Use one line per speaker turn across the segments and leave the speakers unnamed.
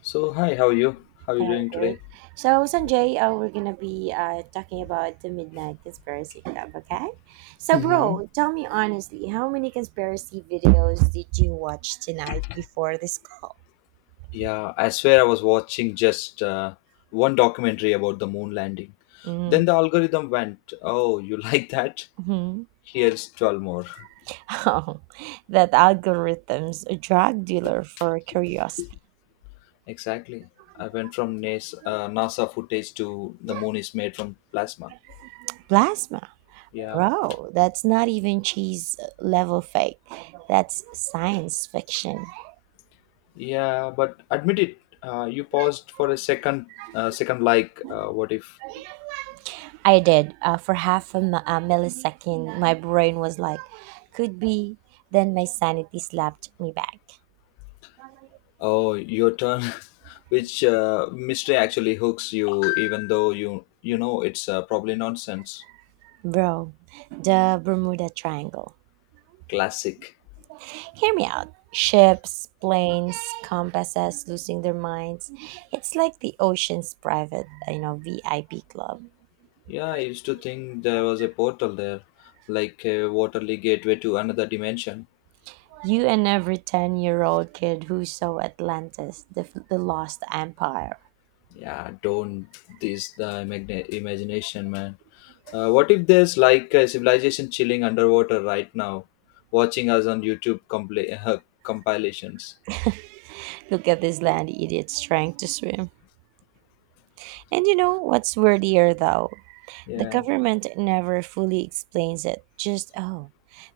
So hi, how are you? How are you
Yeah,
doing
great.
today?
So, Sanjay, we're gonna be talking about the Midnight Conspiracy Club, okay? So,
Mm-hmm.
bro, tell me honestly, how many conspiracy videos did you watch tonight before this call?
Yeah, I swear I was watching just one documentary about the moon landing. Then the algorithm went, "Oh, you like that?
Mm-hmm.
Here's 12 more."
Oh, that algorithm's a drug dealer for curiosity.
Exactly. I went from NASA footage to the moon is made from plasma.
Plasma,
Yeah,
bro, that's not even cheese level fake. That's science fiction.
yeah, but admit it. You paused for a second. Second, like, what if
I did. For half a, a millisecond, my brain was like, could be. Then my sanity slapped me back.
Oh, your turn. Which mystery actually hooks you, even though you know it's probably nonsense.
Bro, the Bermuda Triangle.
Classic.
Hear me out. Ships, planes, compasses losing their minds. It's like the ocean's private, VIP club.
Yeah, I used to think there was a portal there, like a waterly gateway to another dimension.
You and every 10-year-old kid who saw Atlantis, the lost empire.
Yeah, don't imagination, man. What if there's like a civilization chilling underwater right now, watching us on YouTube compilations?
Look at this land idiots trying to swim. And you know what's weirdier though? The
Yeah,
government never fully explains it. Just oh,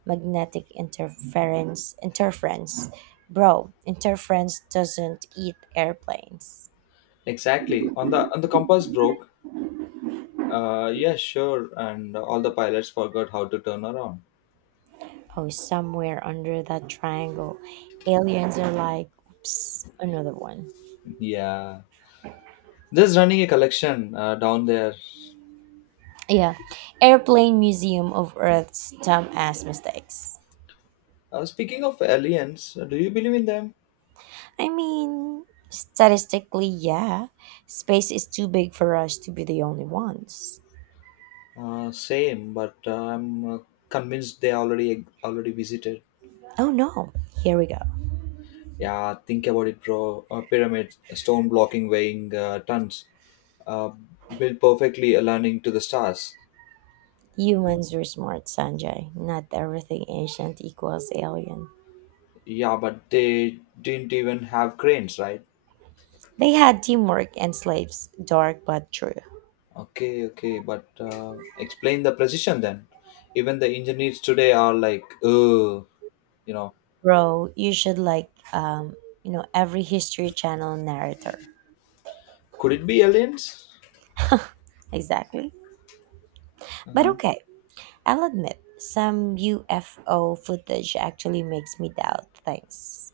magnetic interference. Bro, interference doesn't eat airplanes.
exactly. On the compass broke. Yeah, sure. And all the pilots forgot how to turn around.
Oh, somewhere under that triangle, aliens are like, oops, another one.
Yeah. Just running a collection down there.
Yeah, Airplane Museum of Earth's dumb ass mistakes.
Speaking of aliens, do you believe in them?
I mean, statistically, yeah, space is too big for us to be the only ones.
Same, but I'm convinced they already visited.
Oh no, here we go.
Yeah, think about it, bro. A pyramid, a stone blocking weighing tons, uh, built perfectly aligning to the stars.
Humans were smart, Sanjay. Not everything ancient equals alien.
Yeah, but they didn't even have cranes, right?
They had teamwork and slaves. Dark but true.
Okay, okay, but explain the precision then. Even the engineers today are like, oh, you know,
Bro, you should like every history channel narrator.
could it be aliens?
Exactly. But
Uh-huh.
okay, I'll admit, some UFO footage actually makes me doubt things.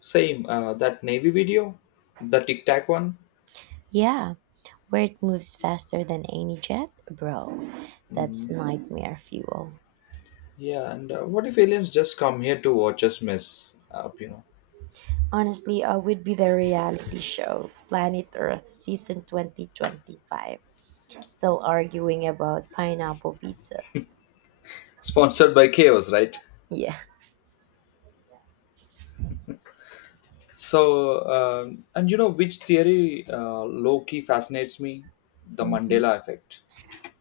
Same, that Navy video, the Tic Tac one.
Yeah. Where it moves faster than any jet? Bro, that's
Mhm.
nightmare fuel.
Yeah, and what if aliens just come here to watch us mess up, you know?
Honestly, I would be the reality show, Planet Earth season 2025. Still arguing about pineapple pizza.
Sponsored by Chaos, right?
Yeah.
So, and you know which theory low key fascinates me? The
Mm.
Mandela effect.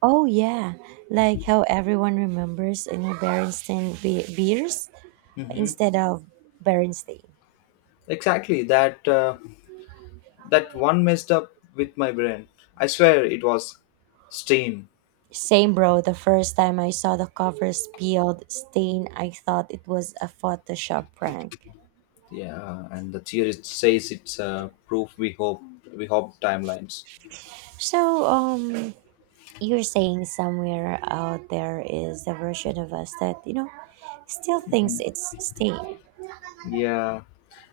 Oh, yeah. Like how everyone remembers, beers
Mm-hmm.
instead of Berenstain.
Exactly that. That one messed up with my brain. I swear it was steam.
Same, bro. The first time I saw the cover peeled stain, I thought it was a Photoshop prank.
Yeah, and the theorist says it's proof we hope timelines.
So, um, you're saying somewhere out there is a version of us that still thinks
Mhm.
it's steam.
Yeah,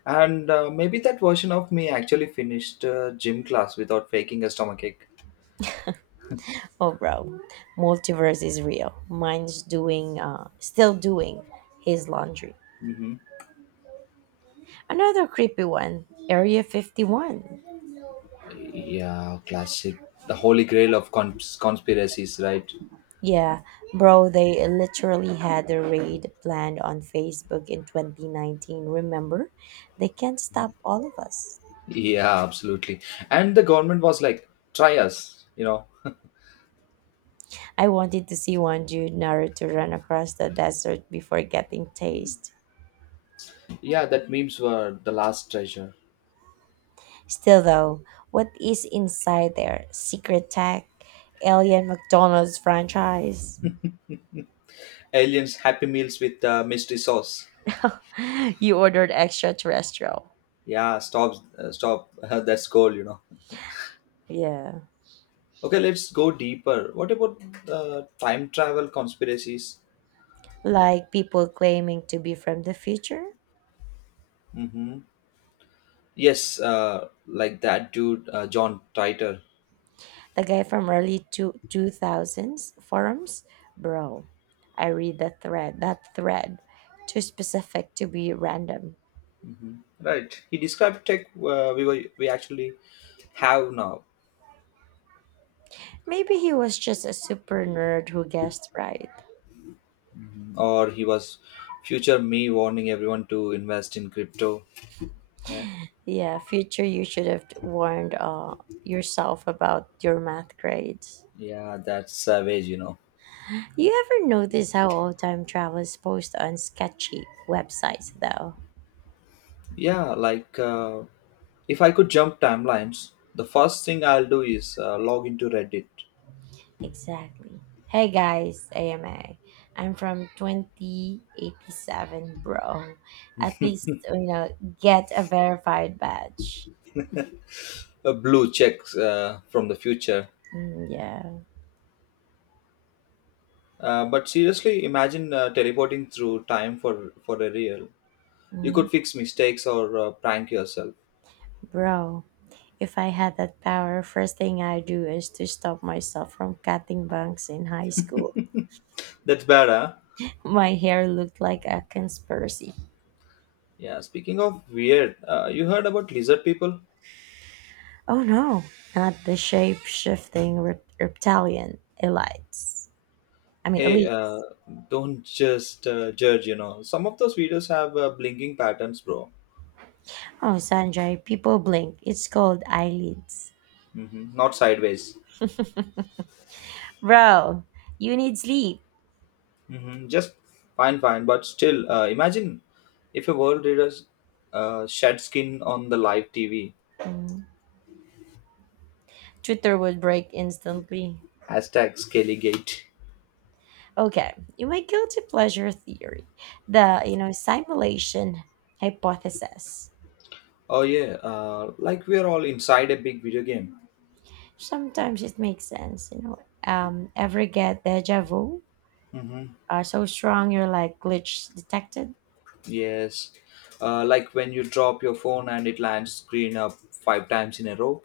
and maybe that version of me actually finished gym class without faking a stomachache.
Oh bro, multiverse is real. Mine's doing still doing his laundry.
Mm-hmm.
Another creepy one, area 51.
Yeah, classic. The holy grail of conspiracies, right?
Yeah bro, they literally had a raid planned on Facebook in 2019, remember? They can't stop all of us.
Yeah, absolutely. And the government was like, try us, you know.
I wanted to see one dude naruto run across the desert before getting tased.
Yeah, that memes were the last treasure.
Still, though, what is inside their secret tech? Alien McDonald's franchise?
Aliens happy meals with mystery sauce.
You ordered extraterrestrial.
Yeah, stop stop that's goal, you know.
Yeah.
Okay, let's go deeper. What about time travel conspiracies?
Like people claiming to be from the future?
Mm-hmm. Yes, like that dude, john Titor.
The guy from 2000s forums? Bro, I read that thread. Too specific to be random.
Hmm, right, he described tech uh, we actually have now.
Maybe he was just a super nerd who guessed right.
Mhm. Or he was future me warning everyone to invest in crypto. Yeah,
Yeah, future, you should have warned yourself about your math grades.
yeah, that's savage, you know.
You ever notice how old time travelers post on sketchy websites, though?
Yeah, like if I could jump timelines, the first thing I'll do is log into Reddit.
Exactly. Hey guys, A M am from 2087, bro. At least, you know, get a verified badge.
A blue check from the future.
Mm, yeah.
But seriously, imagine teleporting through time for a real. You
Mm.
could fix mistakes or prank yourself.
Bro, if I had that power, first thing I do is to stop myself from cutting bunks in high school.
That's better.
My hair looked like a conspiracy.
Yeah. Speaking of weird, you heard about lizard people?
Oh no, not the reptilian elites. I mean,
Hey,
elites.
don't just judge. You know, some of those videos have blinking patterns, bro.
Oh, Sanjay, people blink. It's called eyelids.
Hmm. Not sideways.
Bro, you need sleep.
Hmm. Just fine. But still, imagine if a world leaders shed skin on the live TV.
Mm. Twitter would break instantly.
Hashtag Scaligate.
Okay, in my guilty pleasure theory, the simulation hypothesis.
Oh yeah, like we are all inside a big video game.
Sometimes it makes sense, you know. Ever get deja vu?
Mm-hmm.
So strong you're like glitch detected.
Yes, like when you drop your phone and it lands screen up five times in a row.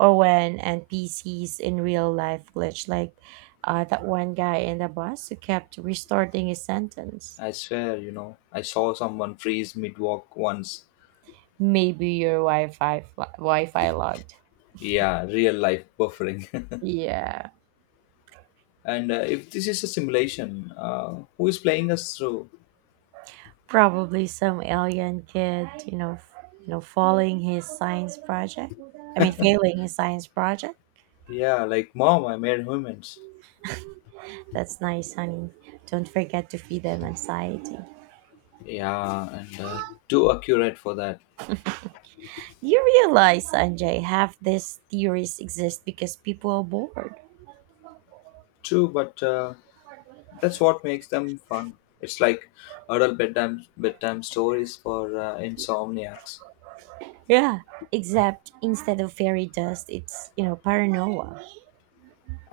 Or when NPCs in real life glitch, like that one guy in the bus who kept restarting his sentence.
I swear, you know, I saw someone freeze mid walk once.
Maybe your Wi-Fi logged.
Yeah, real life buffering.
Yeah,
And if this is a simulation, who is playing us through?
probably some alien kid, following his science project. I mean, failing his science project.
Yeah, like mom, I made humans.
That's nice, honey. Don't forget to feed them anxiety.
Yeah, and too accurate for that.
You realize, Sanjay, half these theories exist because people are bored.
True, but that's what makes them fun. It's like adult bedtime stories for insomniacs.
Yeah, except instead of fairy dust, it's, you know, paranoia.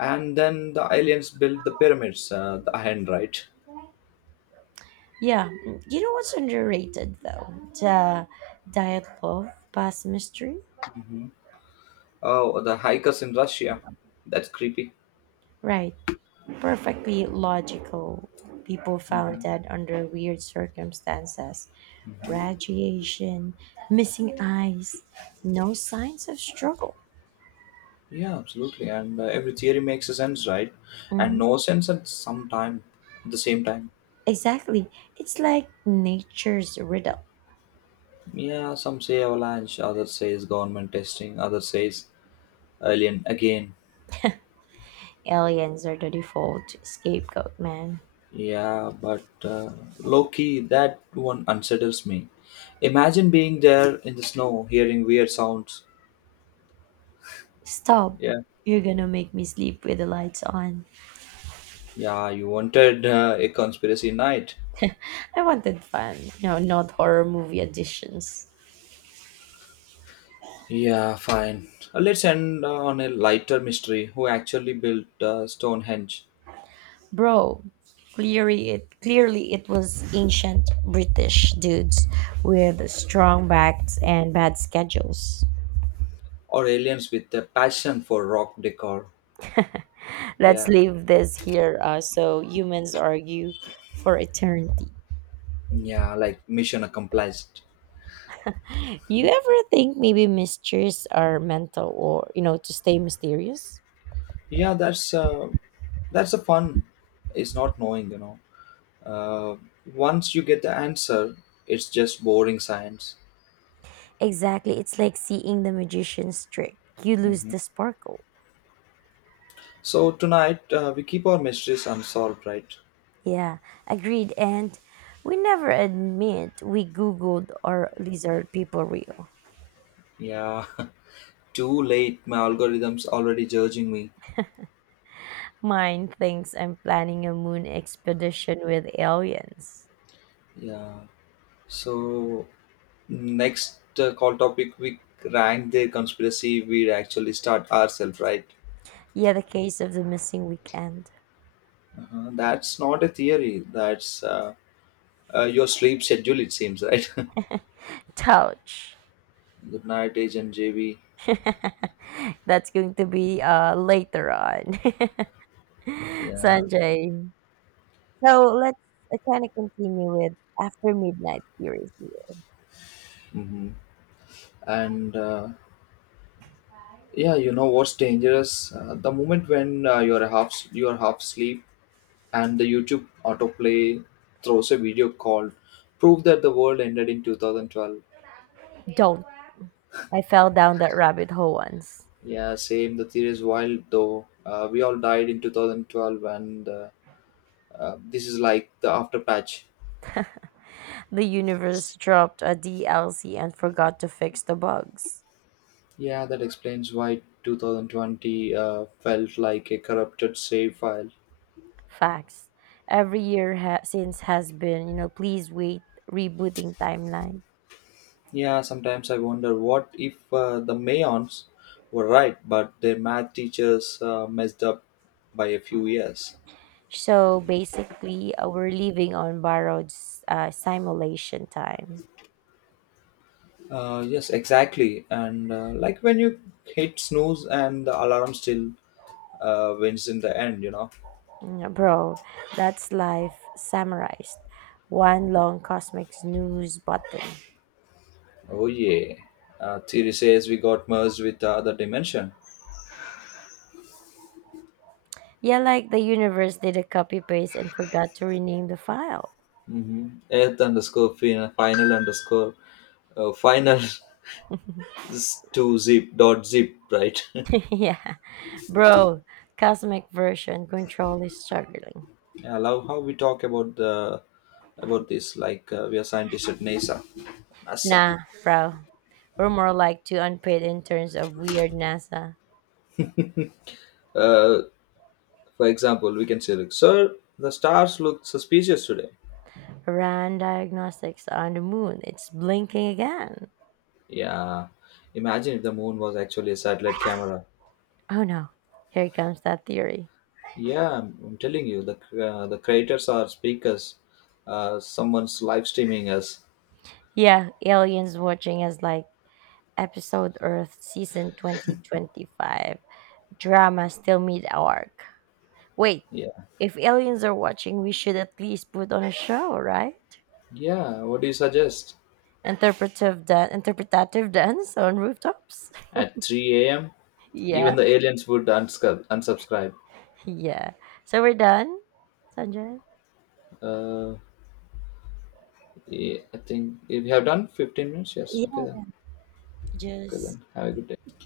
And then the aliens built the pyramids, the hand, right?
Yeah, mm, you know what's underrated though? The diet love past mystery?
Hmm. Oh, the hikers in Russia. That's creepy.
Right, perfectly logical. People found
Hmm.
dead under weird circumstances, radiation, missing eyes, no signs of struggle.
Yeah, absolutely. And every theory makes a sense, right? And
Hmm.
no sense at some time, at the same time.
Exactly. It's like nature's riddle.
Yeah, some say avalanche, others says government testing, others says alien again.
Aliens are the default scapegoat, man.
Yeah, but low key that one unsettles me. Imagine being there in the snow, hearing weird sounds.
Stop.
Yeah,
You're gonna make me sleep with the lights on.
yeah, you wanted a conspiracy night.
I wanted fun, you know, not horror movie editions.
Yeah, fine. Let's end on a lighter mystery. Who actually built Stonehenge?
Bro, clearly it was ancient British dudes with strong backs and bad schedules.
Or aliens with a passion for rock decor?
Let's
Yeah,
leave this here so humans argue for eternity.
yeah, like mission accomplished.
You ever think maybe mysteries are mental or you know to stay mysterious?
Yeah, that's the fun. It's not knowing, you know. Uh, Once you get the answer, it's just boring science.
Exactly. It's like seeing the magician's trick. You lose
Mhm.
the sparkle.
So tonight we keep our mysteries unsolved, right?
Yeah, agreed. And we never admit we Googled or lizard people real.
Yeah. Too late. My algorithm's already judging me.
Mine thinks I'm planning a moon expedition with aliens.
Yeah. So next call topic we rank the conspiracy we actually start ourselves, right?
Yeah, the case of the missing weekend.
Uh-huh. That's not a theory. That's your sleep schedule. It seems, right?
Touch.
Good night, Agent JB.
That's going to be later on.
Yeah.
Sanjay. So let's kind of continue with after midnight series. Here.
Mhm. And yeah, you know what's dangerous, the moment when uh, you're half asleep and the youtube autoplay throws a video called prove that the world ended in 2012."
Don't. I fell down that rabbit hole once.
Yeah, same. The theory is wild though. We all died in 2012 and this is like the after patch.
The universe dropped a DLC and forgot to fix the bugs.
Yeah, that explains why 2020 felt like a corrupted save file.
Facts. Every since has been, you know, please wait, rebooting timeline.
Yeah, sometimes I wonder what if the Mayons were right, but their math teachers messed up by a few years.
So basically, we're living on borrowed simulation time.
Yes, exactly. And like when you hit snooze and the alarm still wins in the end, you know.
Mm. Bro, that's life summarized. One long cosmic snooze button.
Oh yeah. Theory says we got merged with the other dimension.
Yeah, like the universe did a copy paste and forgot to rename the file.
Mm-hmm. Earth underscore final underscore final to zip dot zip, right?
Yeah. Bro, cosmic version control is struggling.
I love how we talk about the about this like we are scientists at NASA.
Nah, bro. We're more like two unpaid interns of weird NASA.
Uh, for example, we can say like, "Sir, the stars look suspicious today."
Ran diagnostics on the moon. It's blinking again.
Yeah. Imagine if the moon was actually a satellite camera.
Oh no. Here comes that theory.
Yeah, I'm telling you, the creators are speakers. Someone's live streaming us.
Yeah, aliens watching us like episode Earth season 2025. Drama still mid arc. Wait,
Yeah.
if aliens are watching, we should at least put on a show, right?
Yeah. What do you suggest?
Interpretative dance on rooftops.
At 3 a.m., even
Yeah,
the aliens would unsubscribe.
yeah. So we're done, Sanjay?
Uh, Yeah, I think we have done 15 minutes, yes. Okay
Yeah,
then. Okay
just
then. Have a good day.